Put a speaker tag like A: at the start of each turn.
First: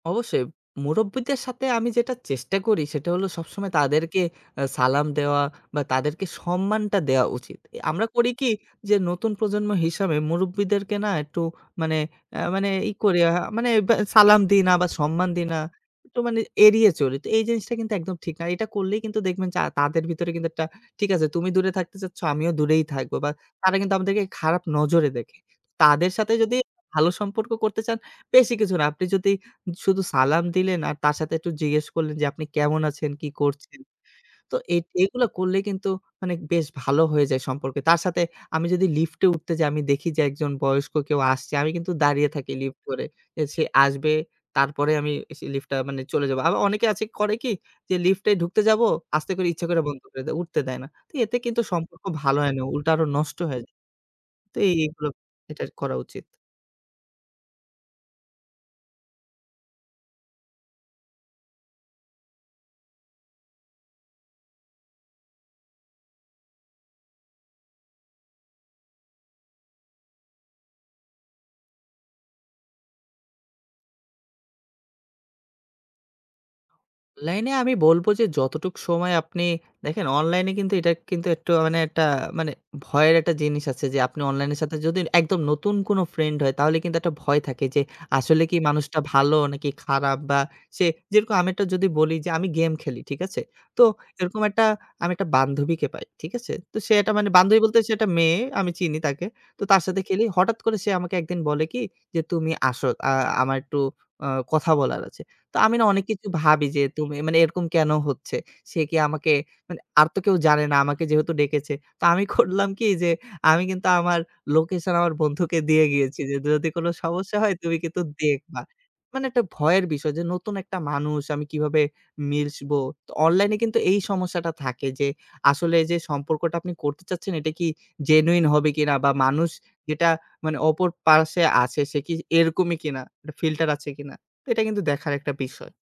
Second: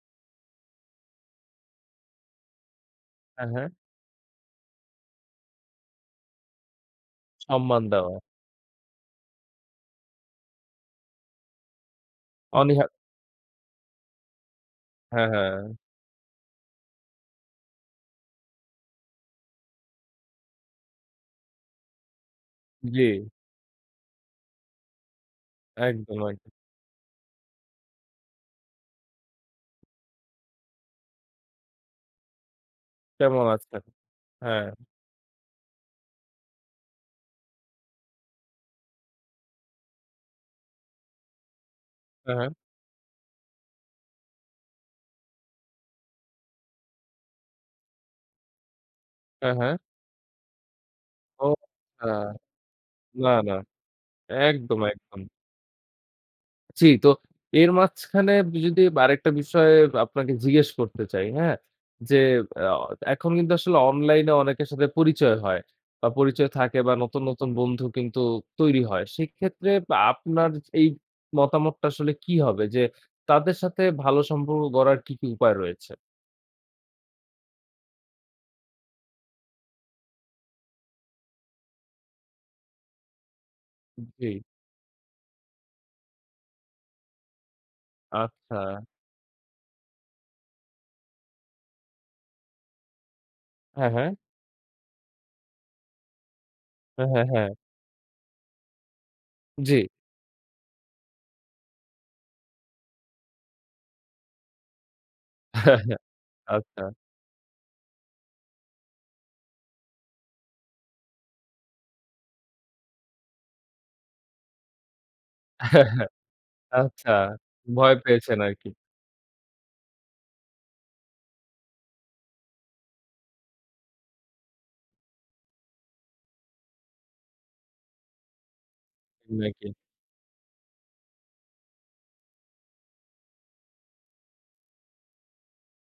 A: অবশ্যই, মুরুব্বিদের সাথে আমি যেটা চেষ্টা করি, সেটা হল
B: হ্যাঁ, হ্যাঁ।
A: সবসময় তাদেরকে আ সালাম দেওয়া, বা তাদেরকে সম্মানটা দেওয়া উচিত। এ
B: সম্মান
A: আমরা
B: দেওয়া।
A: করি কি? যে নতুন প্রজন্ম হিসাবে মুরুব্বিদেরকে না একটু মানে আ মানে
B: অনীহা
A: ই করি আ মানে বে সালাম দিই, না বা
B: হ্যাঁ,
A: সম্মান দিই না
B: হ্যাঁ।
A: একটু মানে এড়িয়ে চলি। তো এই জিনিসটা কিন্তু একদম ঠিক না। এটা করলেই কিন্তু দেখবেন যে তাদের ভিতরে কিন্তু একটা, ঠিক আছে, তুমি দূরে থাকতে চাচ্ছ, আমিও দূরেই থাকবো। বা
B: জী।
A: তারা কিন্তু আমাদেরকে খারাপ নজরে দেখে। তাদের
B: একদম,
A: সাথে
B: একদ
A: যদি ভালো সম্পর্ক করতে চান, বেশি কিছু না। আপনি যদি শুধু সালাম দিলেন, আর তার সাথে একটু জিজ্ঞেস করলেন যে "আপনি কেমন আছেন? কি
B: কেমন আছে?
A: করছেন?" তো
B: হ্যাঁ।
A: এ এগুলা করলে কিন্তু মানে বেশ ভালো হয়ে যায় সম্পর্কে। তার সাথে আমি যদি লিফটে উঠতে যাই, আমি দেখি যে একজন বয়স্ক কেউ আসছে, আমি কিন্তু দাঁড়িয়ে
B: হ্যাঁ, হ্যাঁ।
A: থাকি লিফট ধরে। যে সে আসবে, তারপরে আমিসে লিফটটা মানে চলে যাবো। আবার অনেকে আছে করে কি? যে লিফটে ঢুকতে যাবো, আস্তে করে
B: হ্যাঁ,
A: ইচ্ছা
B: হ্যাঁ।
A: করে বন্ধ করে দেয়, উঠতে দেয় না। তো এতে
B: ও
A: কিন্তু সম্পর্ক
B: হ্যাঁ।
A: ভালো হয় না, উল্টা আরো
B: না,
A: নষ্ট
B: না।
A: হয়ে যায়। তো এই
B: একদম,
A: এইগুলো
B: একদম।
A: এটার করা উচিত।
B: জি, তো এর মাঝখানে ব যদি আরেকটা বিষয় বা আপনাকে জিজ্ঞেস করতে চাই, হ্যাঁ? যে অ এখন কিন্তু আসলে অনলাইনে অনেকের সাথে পরিচয় হয়। বা পরিচয় থাকে বা নতুন, নতুন বন্ধু কিন্তু তৈরি হয়। সেক্ষেত্রে বা আপনার এই মতামতটা আসলে কি হবে? যে তাদের সাথে ভালো সম্পর্ক গড়ার কী, কী উপায় রয়েছে?
A: অনলাইনে আমি বলবো যে যতটুকু সময় আপনি দেখেন অনলাইনে কিন্তু এটা কিন্তু একটু মানে একটা মানে ভয়ের একটা জিনিস আছে। যে
B: উব
A: আপনি
B: জী।
A: অনলাইন এর সাথে যদি একদম নতুন কোন ফ্রেন্ড হয়, তাহলে কিন্তু একটা ভয় থাকে, যে আসলে কি
B: আচ্ছা।
A: মানুষটা ভালো নাকি খারা? বা সে যেরকম আমি যদি বলি যে আমি গেম খেলি, ঠিক আছে? তো
B: হ্যাঁ, হ্যাঁ।
A: এরকম একটা আমি একটা বান্ধবীকে পাই, ঠিক আছে? তো সে
B: হ্যাঁ,
A: একটা
B: হ্যাঁ,
A: মানে
B: হ্যাঁ।
A: বান্ধবী বলতে সে একটা মেয়ে, আমি চিনি তাকে। তো তার
B: জ্বি।
A: সাথে খেলি, হঠাৎ করে সে আমাকে ১ দিন বলে কি? যে "তুমি আসো। আ আমার একটু অ কথা বলার আছে।" তো আমি না অনেক কিছু ভাবি যে
B: আচ্ছা।
A: তুমি মানে এরকম কেন হচ্ছে? সে কি আমাকে মানে আর তো কেউ জানে না, আমাকে যেহেতু ডেকেছে। তো আমি করলাম কি? যে আমি কিন্তু আমার লোকেশন আমার বন্ধুকে দিয়ে গিয়েছি, যে যদি কোনো
B: আচ্ছা,
A: সমস্যা হয় তুমি
B: ভয়
A: কিন্তু
B: পেয়েছেন
A: দেখবা।
B: আরকি।
A: মানে একটা ভয়ের বিষয় যে নতুন একটা মানুষ আমি কীভাবে মিশবো? তো অনলাইনে কিন্তু এই সমস্যাটা থাকে যে আসলে যে সম্পর্কটা আপনি করতে চাচ্ছেন, এটা কি জেনুইন হবে কিনা? বা মানুষ
B: নাকি?
A: যেটা মানে অপর পার্স্বে আছে সে কি এরকমই কিনা? একটা ফিল্টার আছে কিনা। এটা কিন্তু দেখার একটা বিষয়।